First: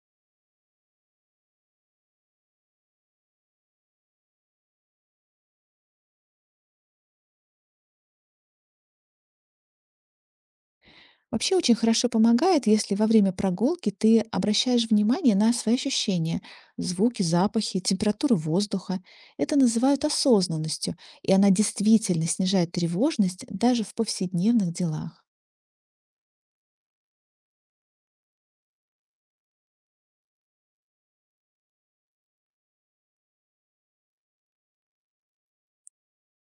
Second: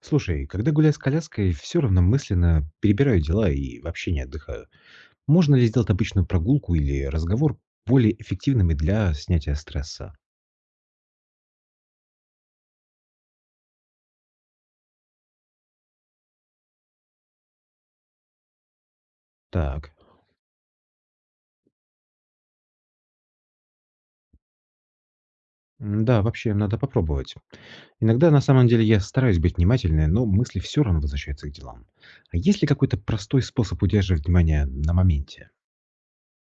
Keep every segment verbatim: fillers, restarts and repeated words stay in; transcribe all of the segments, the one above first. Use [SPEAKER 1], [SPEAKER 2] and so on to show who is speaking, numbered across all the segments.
[SPEAKER 1] Слушай, когда гуляю с коляской, все равно мысленно перебираю дела и вообще не отдыхаю. Можно ли сделать обычную прогулку или разговор более эффективными для снятия стресса?
[SPEAKER 2] Вообще очень хорошо помогает, если во время прогулки ты обращаешь внимание на свои ощущения, звуки, запахи, температуру воздуха. Это
[SPEAKER 1] Так,
[SPEAKER 2] называют осознанностью, и она действительно снижает тревожность даже в повседневных делах.
[SPEAKER 1] м, да, вообще надо попробовать. Иногда на самом деле я стараюсь быть внимательной, но мысли все равно возвращаются к делам. А есть ли какой-то простой способ удерживать внимание на моменте?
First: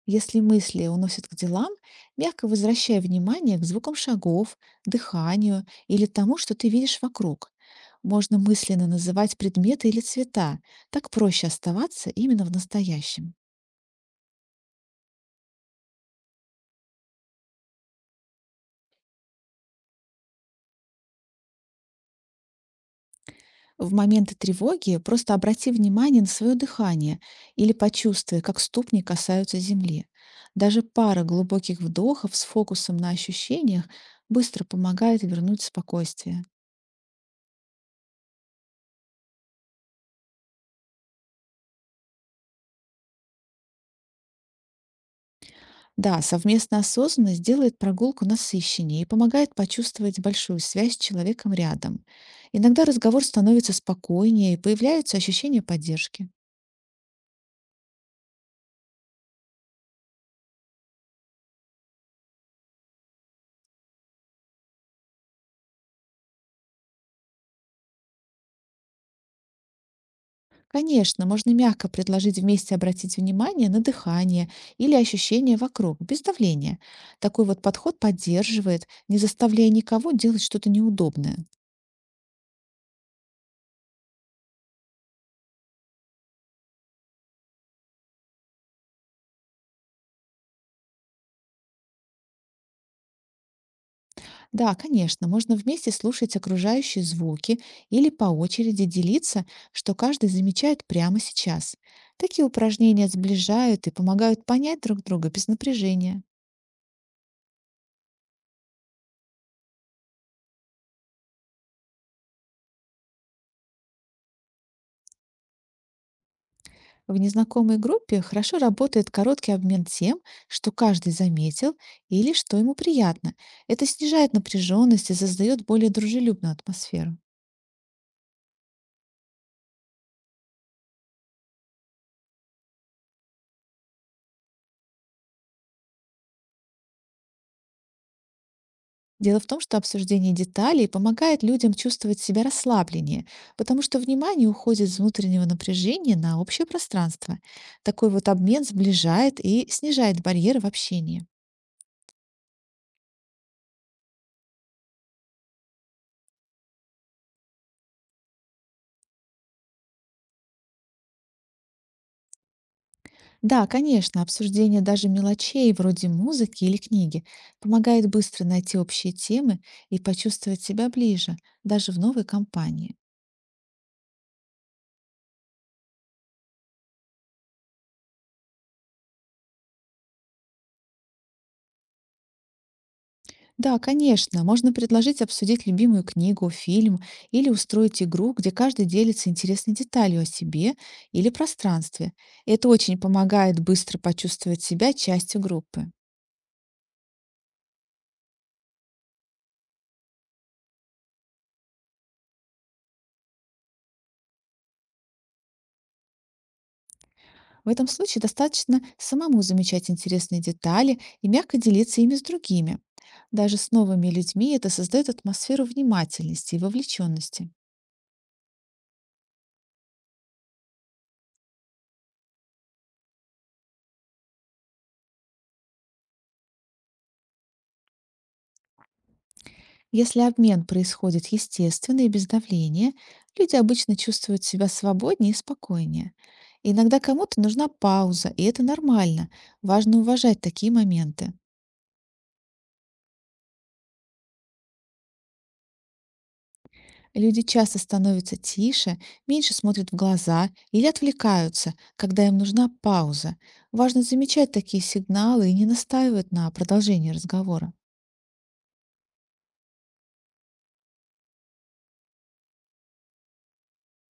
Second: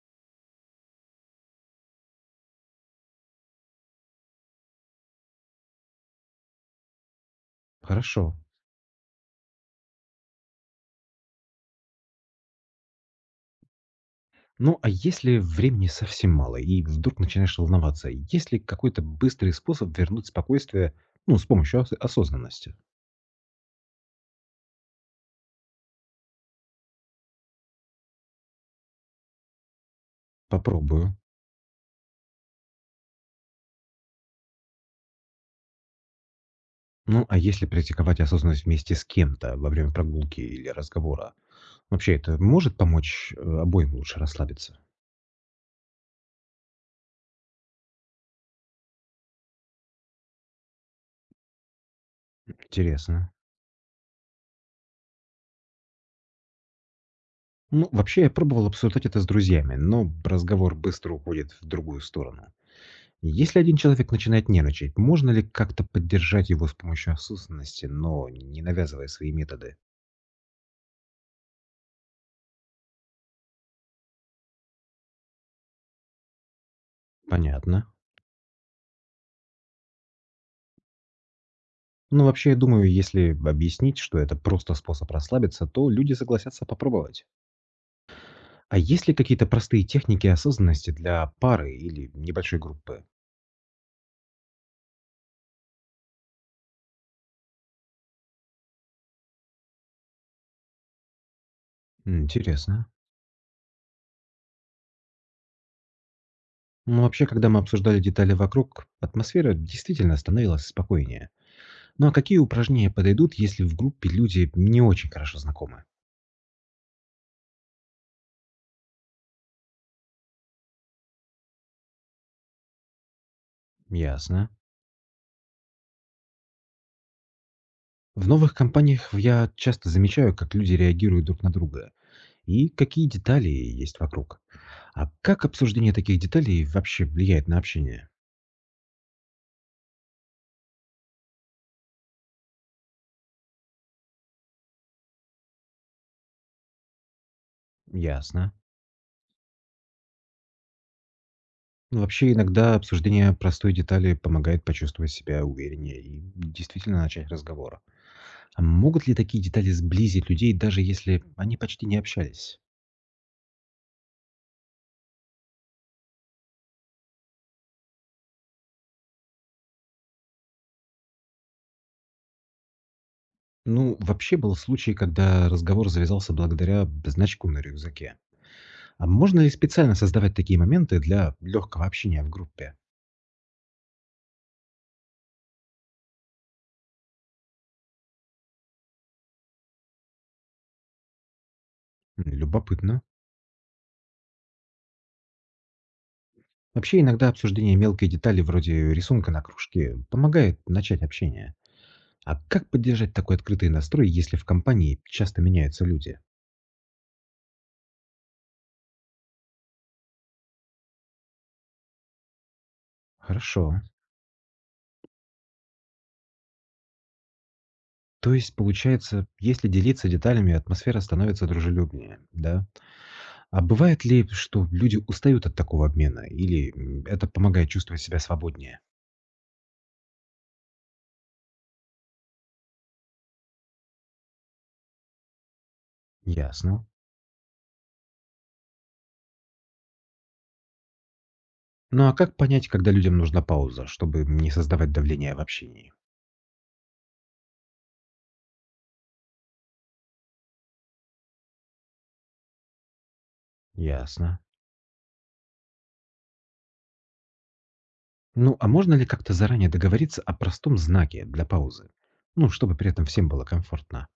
[SPEAKER 2] Если мысли уносят к делам, мягко возвращай внимание к звукам шагов, дыханию или тому, что ты видишь вокруг.
[SPEAKER 1] Хорошо.
[SPEAKER 2] Можно мысленно называть предметы или цвета, так проще оставаться именно в настоящем.
[SPEAKER 1] Ну а если времени совсем мало и вдруг начинаешь волноваться, есть ли какой-то быстрый способ вернуть спокойствие, ну, с помощью ос- осознанности?
[SPEAKER 2] В моменты тревоги просто обрати внимание на свое дыхание или почувствуй, как ступни касаются земли. Даже
[SPEAKER 1] Попробую.
[SPEAKER 2] пара глубоких вдохов с фокусом на ощущениях быстро помогает вернуть спокойствие.
[SPEAKER 1] Ну, а если практиковать осознанность вместе с кем-то во время прогулки или разговора, вообще это может помочь э, обоим лучше расслабиться?
[SPEAKER 2] Да, совместная осознанность делает прогулку насыщеннее и помогает почувствовать большую связь с человеком рядом. Иногда разговор
[SPEAKER 1] Интересно.
[SPEAKER 2] становится спокойнее и появляется ощущение поддержки.
[SPEAKER 1] Ну, вообще я пробовал обсуждать это с друзьями, но разговор быстро уходит в другую сторону. Если один человек начинает нервничать, можно ли как-то поддержать его с помощью осознанности, но не навязывая свои методы?
[SPEAKER 2] Конечно, можно мягко предложить вместе обратить внимание на дыхание или ощущения вокруг, без давления. Такой вот
[SPEAKER 1] Понятно.
[SPEAKER 2] подход поддерживает, не заставляя никого делать что-то неудобное.
[SPEAKER 1] Ну, вообще, я думаю, если объяснить, что это просто способ расслабиться, то люди согласятся попробовать. А есть ли какие-то простые техники осознанности для пары или небольшой группы?
[SPEAKER 2] Да, конечно, можно вместе слушать окружающие звуки или по очереди делиться, что каждый замечает прямо сейчас. Такие
[SPEAKER 1] Интересно.
[SPEAKER 2] упражнения сближают и помогают понять друг друга без напряжения.
[SPEAKER 1] Ну, вообще, когда мы обсуждали детали вокруг, атмосфера действительно становилась спокойнее. Ну а какие упражнения подойдут, если в группе люди не очень хорошо знакомы?
[SPEAKER 2] В незнакомой группе хорошо работает короткий обмен тем, что каждый заметил или что ему приятно. Это снижает
[SPEAKER 1] Ясно.
[SPEAKER 2] напряженность и создает более дружелюбную атмосферу.
[SPEAKER 1] В новых компаниях я часто замечаю, как люди реагируют друг на друга и какие детали есть вокруг. А как обсуждение таких деталей вообще влияет на общение?
[SPEAKER 2] Дело в том, что обсуждение деталей помогает людям чувствовать себя расслабленнее, потому что внимание уходит с внутреннего напряжения на общее пространство. Такой вот
[SPEAKER 1] Ясно.
[SPEAKER 2] обмен сближает и снижает барьеры в общении.
[SPEAKER 1] Ну, вообще, иногда обсуждение простой детали помогает почувствовать себя увереннее и действительно начать разговор. А могут ли такие детали сблизить людей, даже если они почти не общались?
[SPEAKER 2] Да, конечно, обсуждение даже мелочей вроде музыки или книги помогает быстро найти общие темы и почувствовать себя ближе, даже в новой компании.
[SPEAKER 1] Ну, вообще был случай, когда разговор завязался благодаря значку на рюкзаке. А можно ли специально создавать такие моменты для легкого общения в группе?
[SPEAKER 2] Да, конечно, можно предложить обсудить любимую книгу, фильм или устроить игру, где каждый делится интересной деталью о себе или пространстве.
[SPEAKER 1] М,
[SPEAKER 2] Это очень
[SPEAKER 1] любопытно.
[SPEAKER 2] помогает быстро почувствовать себя частью группы.
[SPEAKER 1] Вообще, иногда обсуждение мелкой детали вроде рисунка на кружке помогает начать общение. А как поддержать такой открытый настрой, если в компании часто меняются люди?
[SPEAKER 2] В этом случае достаточно самому замечать интересные детали и мягко делиться ими с другими. Даже с
[SPEAKER 1] Хорошо.
[SPEAKER 2] новыми людьми это создает атмосферу внимательности и вовлеченности.
[SPEAKER 1] То есть, получается, если делиться деталями, атмосфера становится дружелюбнее, да? А бывает ли, что люди устают от такого обмена, или м, это помогает чувствовать себя свободнее?
[SPEAKER 2] Если обмен происходит естественно и без давления, люди обычно чувствуют себя свободнее и спокойнее.
[SPEAKER 1] Ясно.
[SPEAKER 2] Иногда кому-то нужна пауза, и это нормально. Важно уважать такие моменты.
[SPEAKER 1] Ну а как понять, когда людям нужна пауза, чтобы не создавать давление в общении?
[SPEAKER 2] Люди часто становятся тише, меньше смотрят в глаза или отвлекаются, когда им нужна пауза. Важно
[SPEAKER 1] Ясно.
[SPEAKER 2] замечать такие сигналы и не настаивать на продолжении разговора.
[SPEAKER 1] Ну а можно ли как-то заранее договориться о простом знаке для паузы? Ну, чтобы при этом всем было комфортно.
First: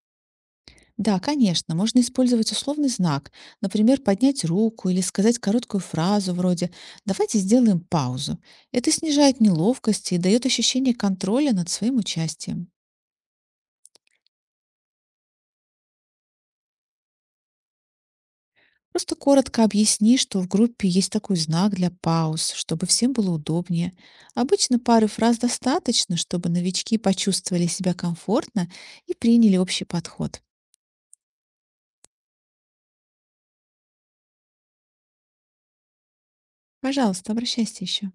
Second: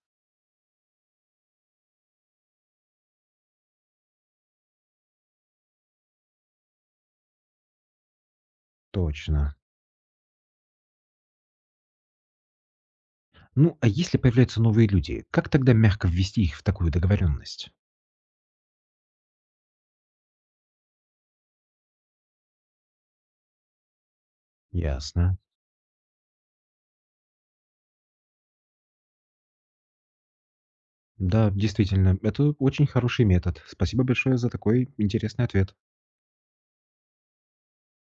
[SPEAKER 2] Да, конечно, можно использовать условный знак, например, поднять руку или сказать короткую фразу вроде «давайте сделаем паузу». Это снижает
[SPEAKER 1] Точно.
[SPEAKER 2] неловкость и дает ощущение контроля над своим участием.
[SPEAKER 1] Ну, а если появляются новые люди, как тогда мягко ввести их в такую договоренность?
[SPEAKER 2] Просто коротко объясни, что в группе есть такой знак для пауз, чтобы всем было удобнее. Обычно пары фраз
[SPEAKER 1] Ясно.
[SPEAKER 2] достаточно, чтобы новички почувствовали себя комфортно и приняли общий подход.
[SPEAKER 1] Да, действительно, это очень хороший метод. Спасибо большое за такой интересный ответ.
[SPEAKER 2] Пожалуйста, обращайся еще.